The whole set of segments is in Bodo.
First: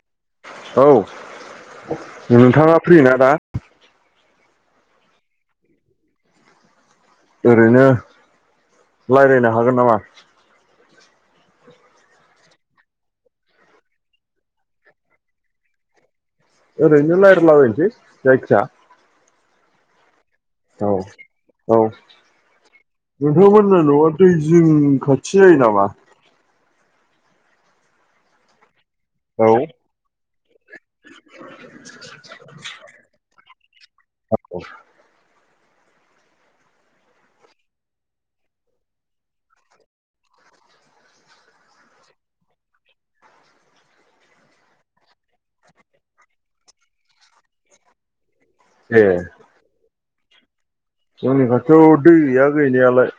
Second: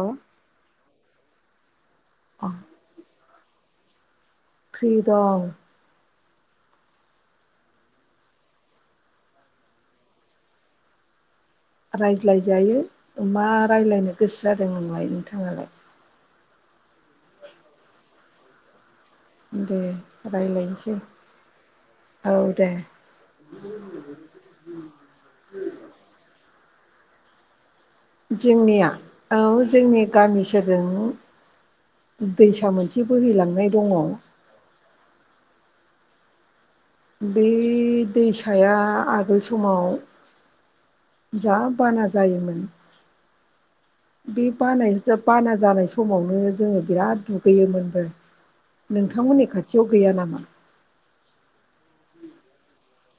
अ औ नोंथाङा फ्रि ना दा? फ्रि दं। ओरैनो रायज्लायनो हागोन नामा? रायज्लाय जायो मा रायज्लायनो गोसो जादों नोंलाय नोंथाङालाय? ओरैनो रायलाय ला बायनोसै जायखिजाय दे औ रायज्लायनोसै औ औ दे नोंथांमोनना न'आ दै जिं खाथि जायो नामा? जोंनिया औ जोंनि गामि सेरजों दैसा मोनसे बोहैलांनाय दङ बेै दैसाया आगोल समाव जा बाना जायोमोन बे बानाय बाना जानाय समावनो जोङो बिराद दुगैयोमोनबो ए नोंथांमोननि खाथियाव गैया नामा? जोंनि खाथियाव दै गैया गैनायालाय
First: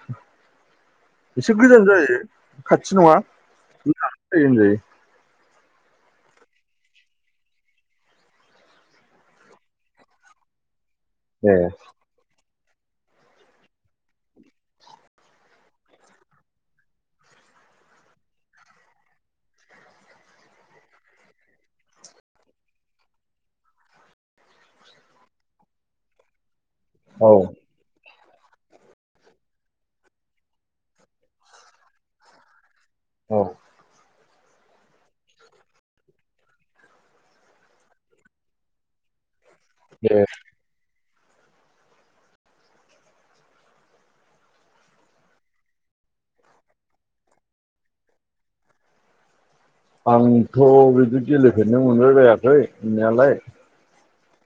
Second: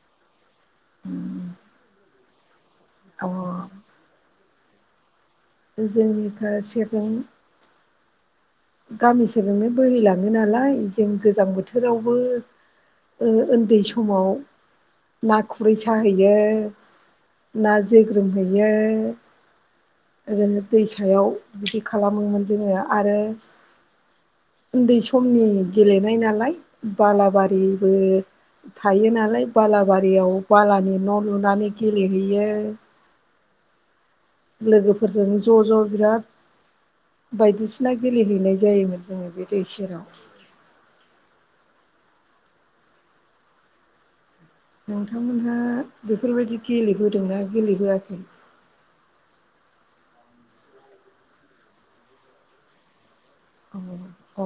एसे गोजान जायो। खाथि नङा अ [unintelligible] होनजायो। जोंनि खा सेरजों गामिसेरजोंनो बोहैलाङो नालाय जों गोजां ए बोथोरावबो ओ उन्दै समाव ना खुरै साहैयो, ना जोग्रोमहैयो, ओरैनो दैसायाव बिदि खालामोमोन जोङो आरो उन्दै समनि गेलेनाय नालाय औ बालाबारिबो थायो नालाय बालाबारियाव बालानि न' लुनानै गेलेहैयो औ लोगोफोरजों ज' ज' बिराद बायदिसिना गेलेहैनाय जायोमोन जोङो बे दै सेराव दे नोंथांमोनहा बेफोरबायदि गेलेबोदोंना गेलेबोयाखै? आंथ' बिदि गेलेफेरनो मोनबायबायाखै मोननायालाय औ अ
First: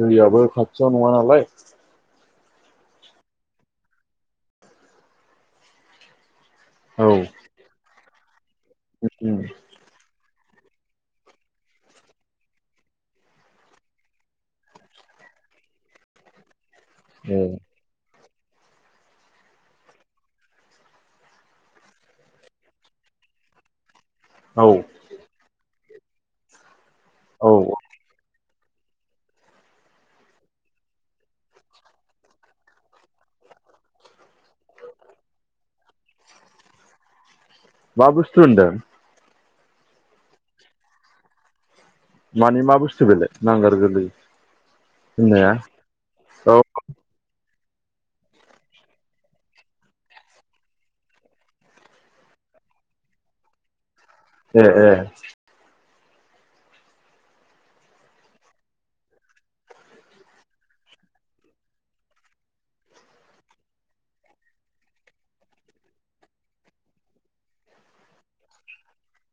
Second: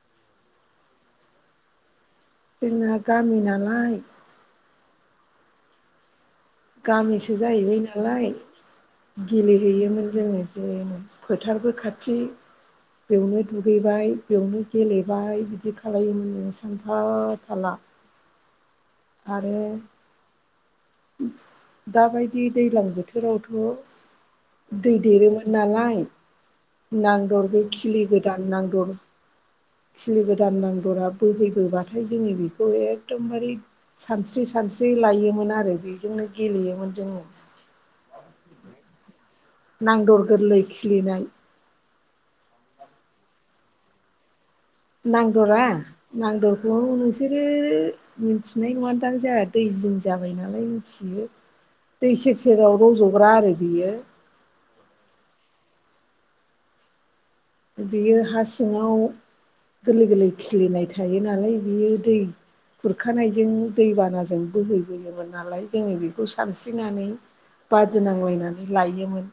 दैयाबो खथियाव नङा नालाय जोंना गामि नालाय औ गामिसो जाहैबाय नालाय गेलेहैयोमोन जोङो [unintelligible] फोथारबो खाथि बेयावनो दुगैबाय बेयावनो गेलेबाय बिदि खालायोमोन हान्था ए थाला आरो दा बायदि दैलां औ बोथोरावथ' दै देरोमोन नालाय औ नांदर बे खिलि गोदान नां दर खिलि गोदान नांदरा बोहैबोबाथाय जोङो बेखौ एखदमबारि सानस्रि सानस्रि लायोमोन आरो बेजोंनो गेलेयोमोन जोङो मा बुस्थु होनदों नांदर गोरलै खिलिनाय माने मा बुस्थु बेले नांगार गोरलै होननाया नांदरा औ नांदरखौ नोंसोरो ओ मिथिनाय नङान्दां जाहा दै जिं जाबाय नालाय मिथियो दै सेर सेराव रज'ग्रा आरो बियो ए ए बियो हा सिङाव गोरलै गोरलै खिलिनाय थायो नालाय बियो दै खुरखानायजों दैबानाजों बोहैबोयोमोन नालाय जोङो बेखौ सानस्रिनानै बादिनांलायनानै लायोमोन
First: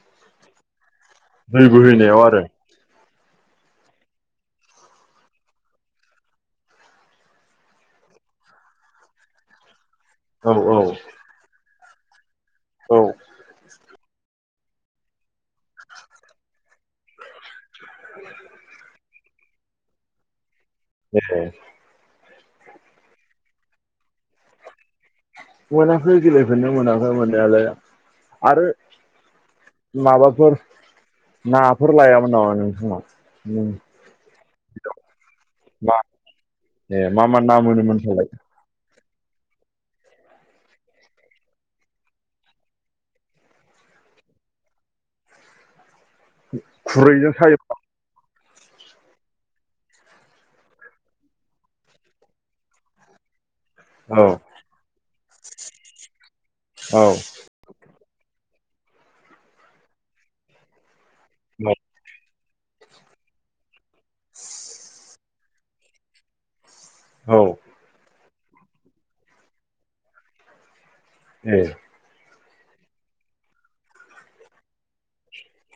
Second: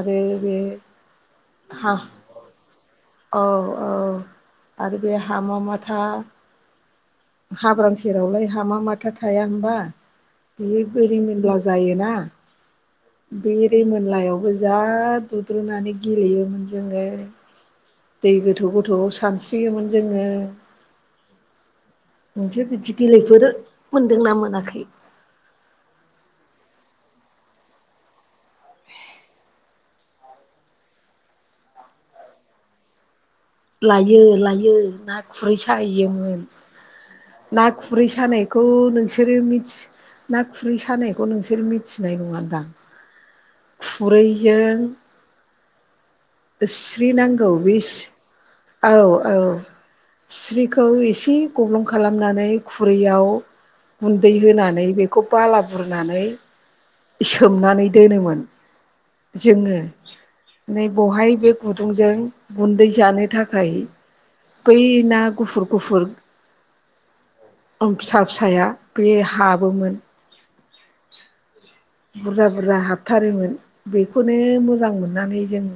आरो बे दै हा बोहैनायाव आरो औ औ आरो बे हामा माथा हाब्रां सेरावलाय हामा माथा थाया होनबा औ औ बेयो रिमेनला जायोना औ बे रिमोनलायावबो जा दुद्रुनानै गेलेयोमोन जोङो दै गोथौ गोथौआव सानस्रियोमोन जोङो [inaudible] नोंसोर बिदि गेलेबोदो मोनदोंना मोनाखै? मोनाखै गेलेफेरनो मोनाखै मोननायालाय आरो माबाफोर नाफोर लायामोन नामा नोंसिनाव लायो लायो ना खुरै मा साहैयोमोन ए मा मा ना मोनोमोन खुरै फालाय सानायखौ नोंसो नोंसोरो मि ना खुरै सानायखौ नोंसोर मिथिनाय नङा दां? खुरैजों स्रि खुरैजों नांगौ सायोमोन बि औ औ। स्रिखौ एसे गब्लं खालामनानै खुरैयाव औ गुन्दै होनानै बेखौ बाला बुरनानै औ सोमनानै दोनोमोन। जोङो नै बहाय बे गुदुंजों गुन्दै जानो थाखाय बै ना गुफुर गुफुर औ उम फिसा फिसाया बे हाबोमोन। ए बुरजा बुरजा हाबथारोमोन बेखौनो मोजां मोननानै जों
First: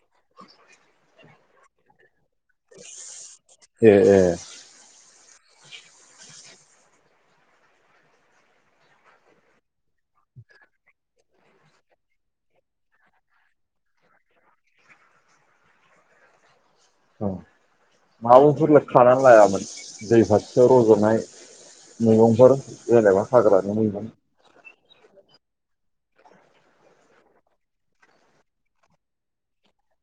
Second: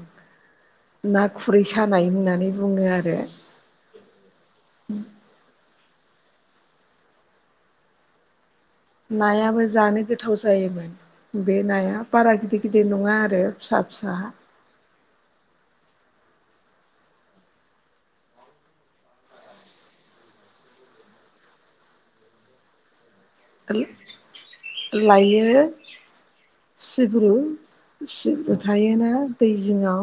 ना खुरै सानाय होननानै बुङो आरो। ए ए नायाबो जानो गोथाव जायोमो बे नाया बारा गिदिर गिदिर नङा आरो फिसा फिसा औ माबाफोरल' खानानै लायामोन दै फारथियाव रज'नाय मैगंफोर जेनेबा हाग्रानि मैगं लायो। सिब्रु सिब्रु थायोना दै जिङाव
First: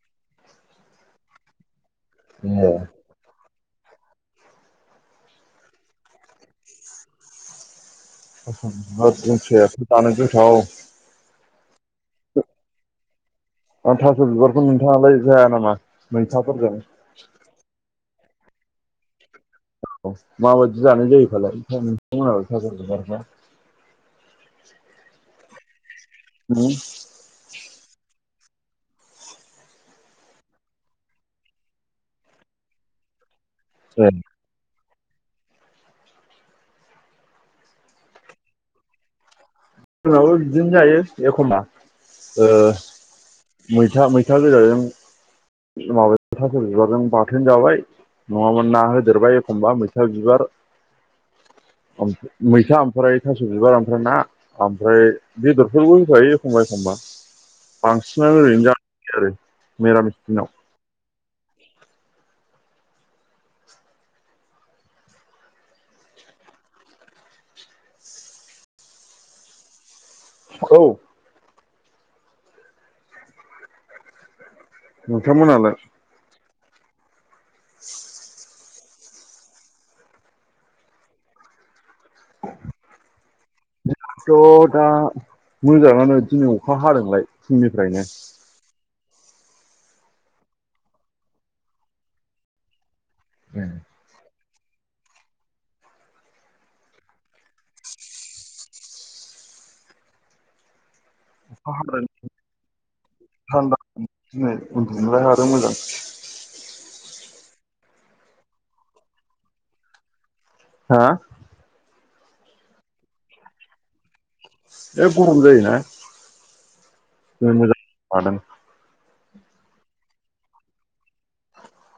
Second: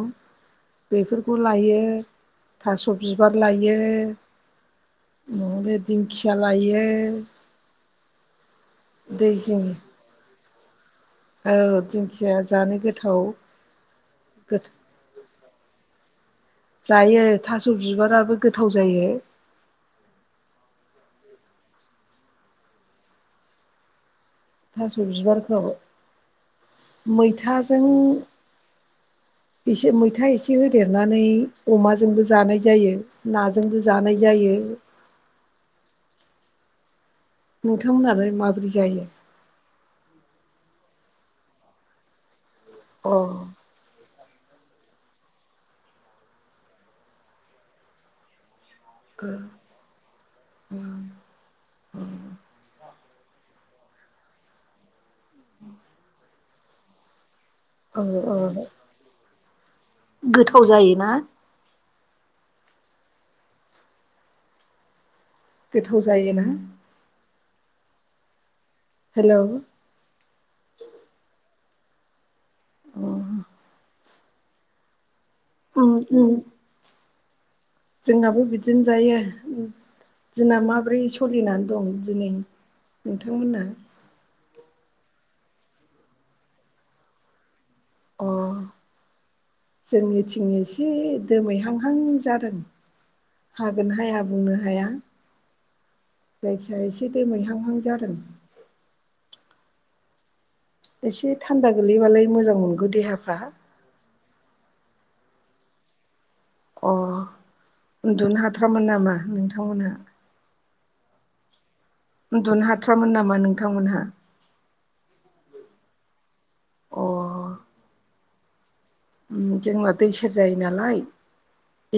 बेफोरखौ लायो ए थास' बिबार लायो। लायो दिंखिया लायो। दस जानो दै जोंथाव जिं औ [unintelligible] [inaudible] औ दिंखिया जानो गोथाव। थास' बिबारखौ नोंथाङालाय जाया नामा? मैथाफोरजों जायो थास' बिबाराबो गोथाव जायो। औ माबायदि जानाय जायो फालाय। नोंथांमोनाबो थास बिबारखौ थास' बिबारखौ उम ए मैथाजों। एसे मैथा एसे होदेरनानै अमाजोंबो जानाय जायो। नाजोंबो जानाय जायो। नोंथांमोनहालाय माबोरै जायो? जोंनावो बिदिनो जायो एखमबा ओ मैथा मैथ मैथा गोजाजों माब थास' बिबाजों बाथोन जाबाय नङाबा ना होदेरबाय एखमबा मैथा बिबार मैथा ओमफ्राय थास' बिबार ओमफ्राय ना ओमफ्राय बेदरफोरबो होखायो एखमबा एखमबा अ औ बांसिनानो औ ओरैनो जायो आरो। मिरामिस दिनाव गोथाव जायोना? गोथाव जायोना? हेल'। औ। उम। नोंथांमोनालाय? जोंहाबो बिदिनो जायो। दिना माब्रै सोलिनानै दं? दिनै नोंथांमोना? थ' दा मोजाङानो दिनै अखा हादोंलाय फुंनिफ्रायनो जोंनिथिं एसे दोमैहांहां जादों। हागोनहाय बुंनो हाया जायखिाया एसे दोमैहांहां जादों। एसे अखा थान्दा हादों गोगलैबालाय मोजां मोनगौ देहाफ्रा। थान्दा दिनै उन्दुनोलाय आरो आरो मोजां। अ' उन्दुनो हाथारामोन नामा नोंथांमोनहा? हा। उन्दुनो हाथारामोन नामा नोंथांमोनहा? बे गरम जायोना अ [unintelligible] जोंना दै सेर जायो नालाय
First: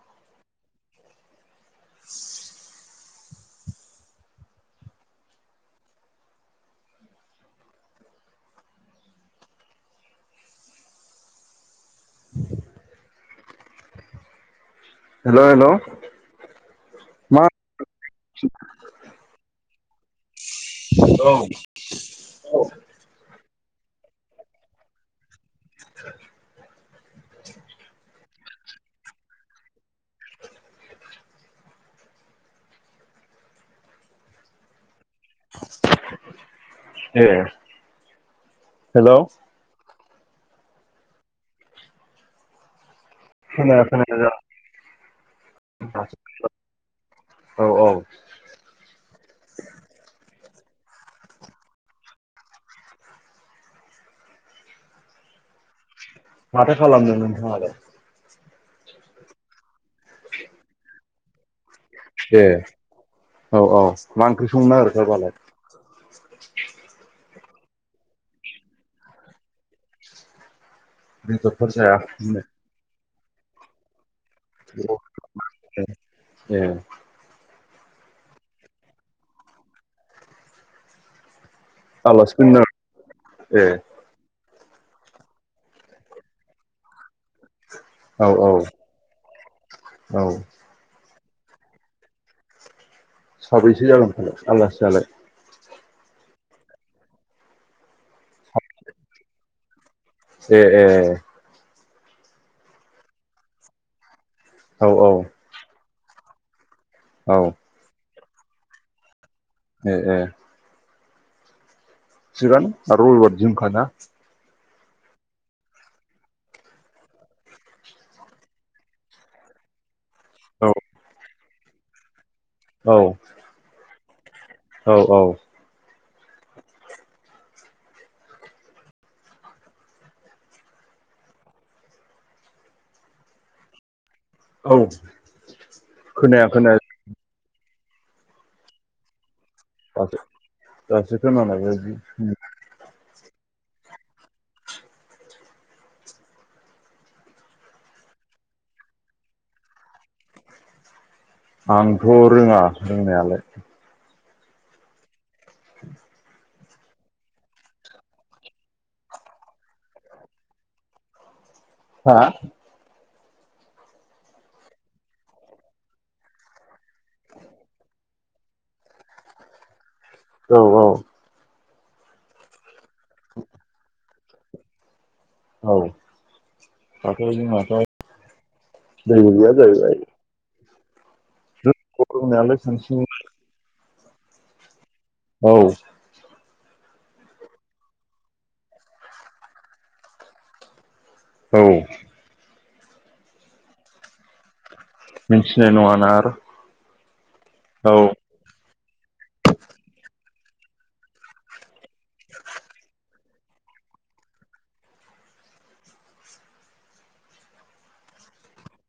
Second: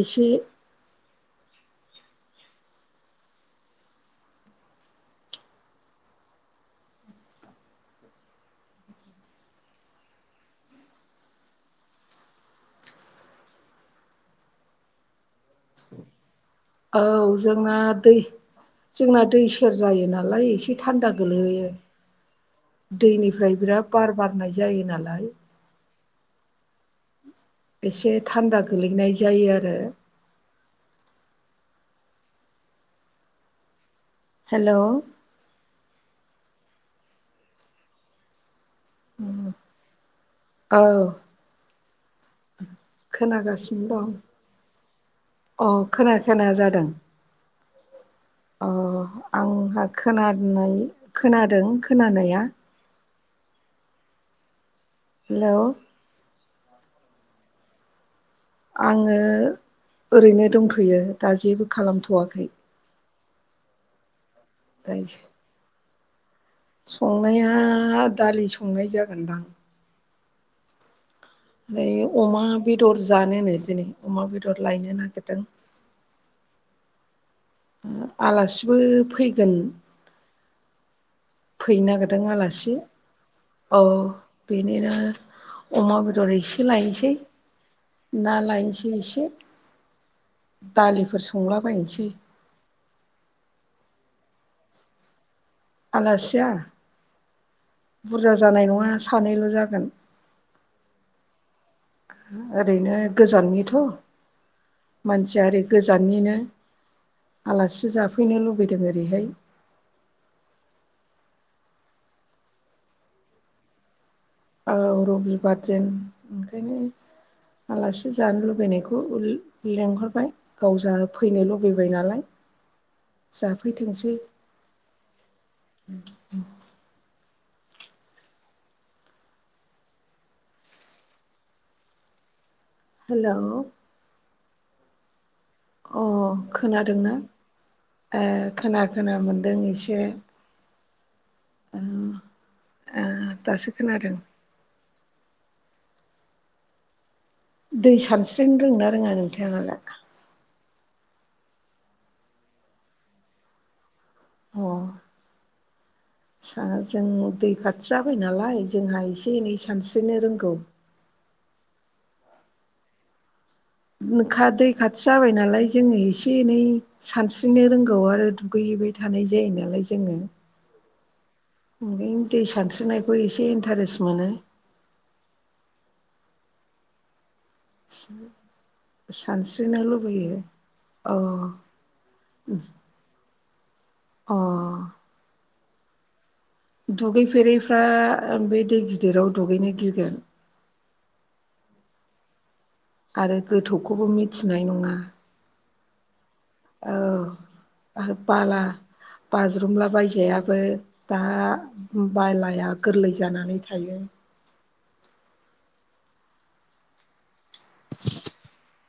एसे [inaudible] हेल' हेल' औ मा जोंना दै जोंना दै सेर जायो नालायसे एसे एसे थान्दा गोलैयो दैनिफ्राय बिराद बार बारनाय जायो नालाय। [unintelligible] एसे थान्दा गोलैनाय जायो आरो। हेल' ए हेल' औ खोनाया खोनागासिनो दं खोनाया अ' जादों खोनाया खोनाया जादों। औ औ अ आंहा खोना खोनादों खोनानाया हेलौ माथो खालामदों नोंथां आलाय आंङो ओरैनो दंथ'यो दा जेबो ए खालामथ'वाखै औ औ मा ओंख्रि संनो नागिरखो दायो दालाय संनाया दालि संनाय जागोनदां बेदरफोर बे जाया अमा दिनै बेदर जानोनो दिनै अमा बेदर लायनो नागिरदों ए आलासिबो फैगोन फैनो नागिरदों आलासि ए औ बेनिनो अमा बेदर एसे लायनिसै औ ना औ लायनोसै एसे औ दालिफोर संलाबायनोसै साबैसे जागोन फालाय आलासियालाय आलासिया बुरजा जानाय नङा सानैल' जागोन ए ए ओरैनो गोजाननिथ' औ औ मानसिया ओरै गोजाननिनो औ आलासि जाफैनो लुबैदों ओरैहाय ओ ओ थिगानो आरो रबिबार दिनखाना औ रबिबार दिन ओंखायनो आलासि जानो लुबैनायखौ लेंहर औ गाव जा फैनो लुबैबाय नालाय जाफैथोंसै औ औ [inaudible] हेलौ औ अ खोनाया खोनाया खोनादोंना ए खोनाया खोनाया मोन दों एसे दासो दासो खोना लायबाय ओ ओ दासो खोनादों दै सानस्रिनो रोंना रोङा नोंथां आलाय आंथ' रोङा रोंनायालाय अ [inaudible] जों दै खाथि जाबाय नालाय जोंहा एसे एनै सानस्रिनो रोंगौ [inaudible] हा खा दै खाथि जाबाय नालाय जोंङो एसे एनै सानस्रिनो रोंगौ आरो दुगैयो फैबाय थानाय जायो नालाय जोंङो औ औ ओमफ्राय दै सानस्रिनायखौ एसे इन्टारेस्ट मोनो औ जोंनाथ' दै गैया सानस्रिनो लुबैयो अ नायालाय सनसेनो अ औ दुगैफेरैफ्रा बे दै गिदिराव दुगैनो गिगोन औ आरो गोथौखौबो मिथिनाय नङा। मिथिनाय नङाना आरो। औ औ आरो पाला बाज्रुमला बायजायाबो दा बलाया गोरलै। जानानै थायो। [inaudible]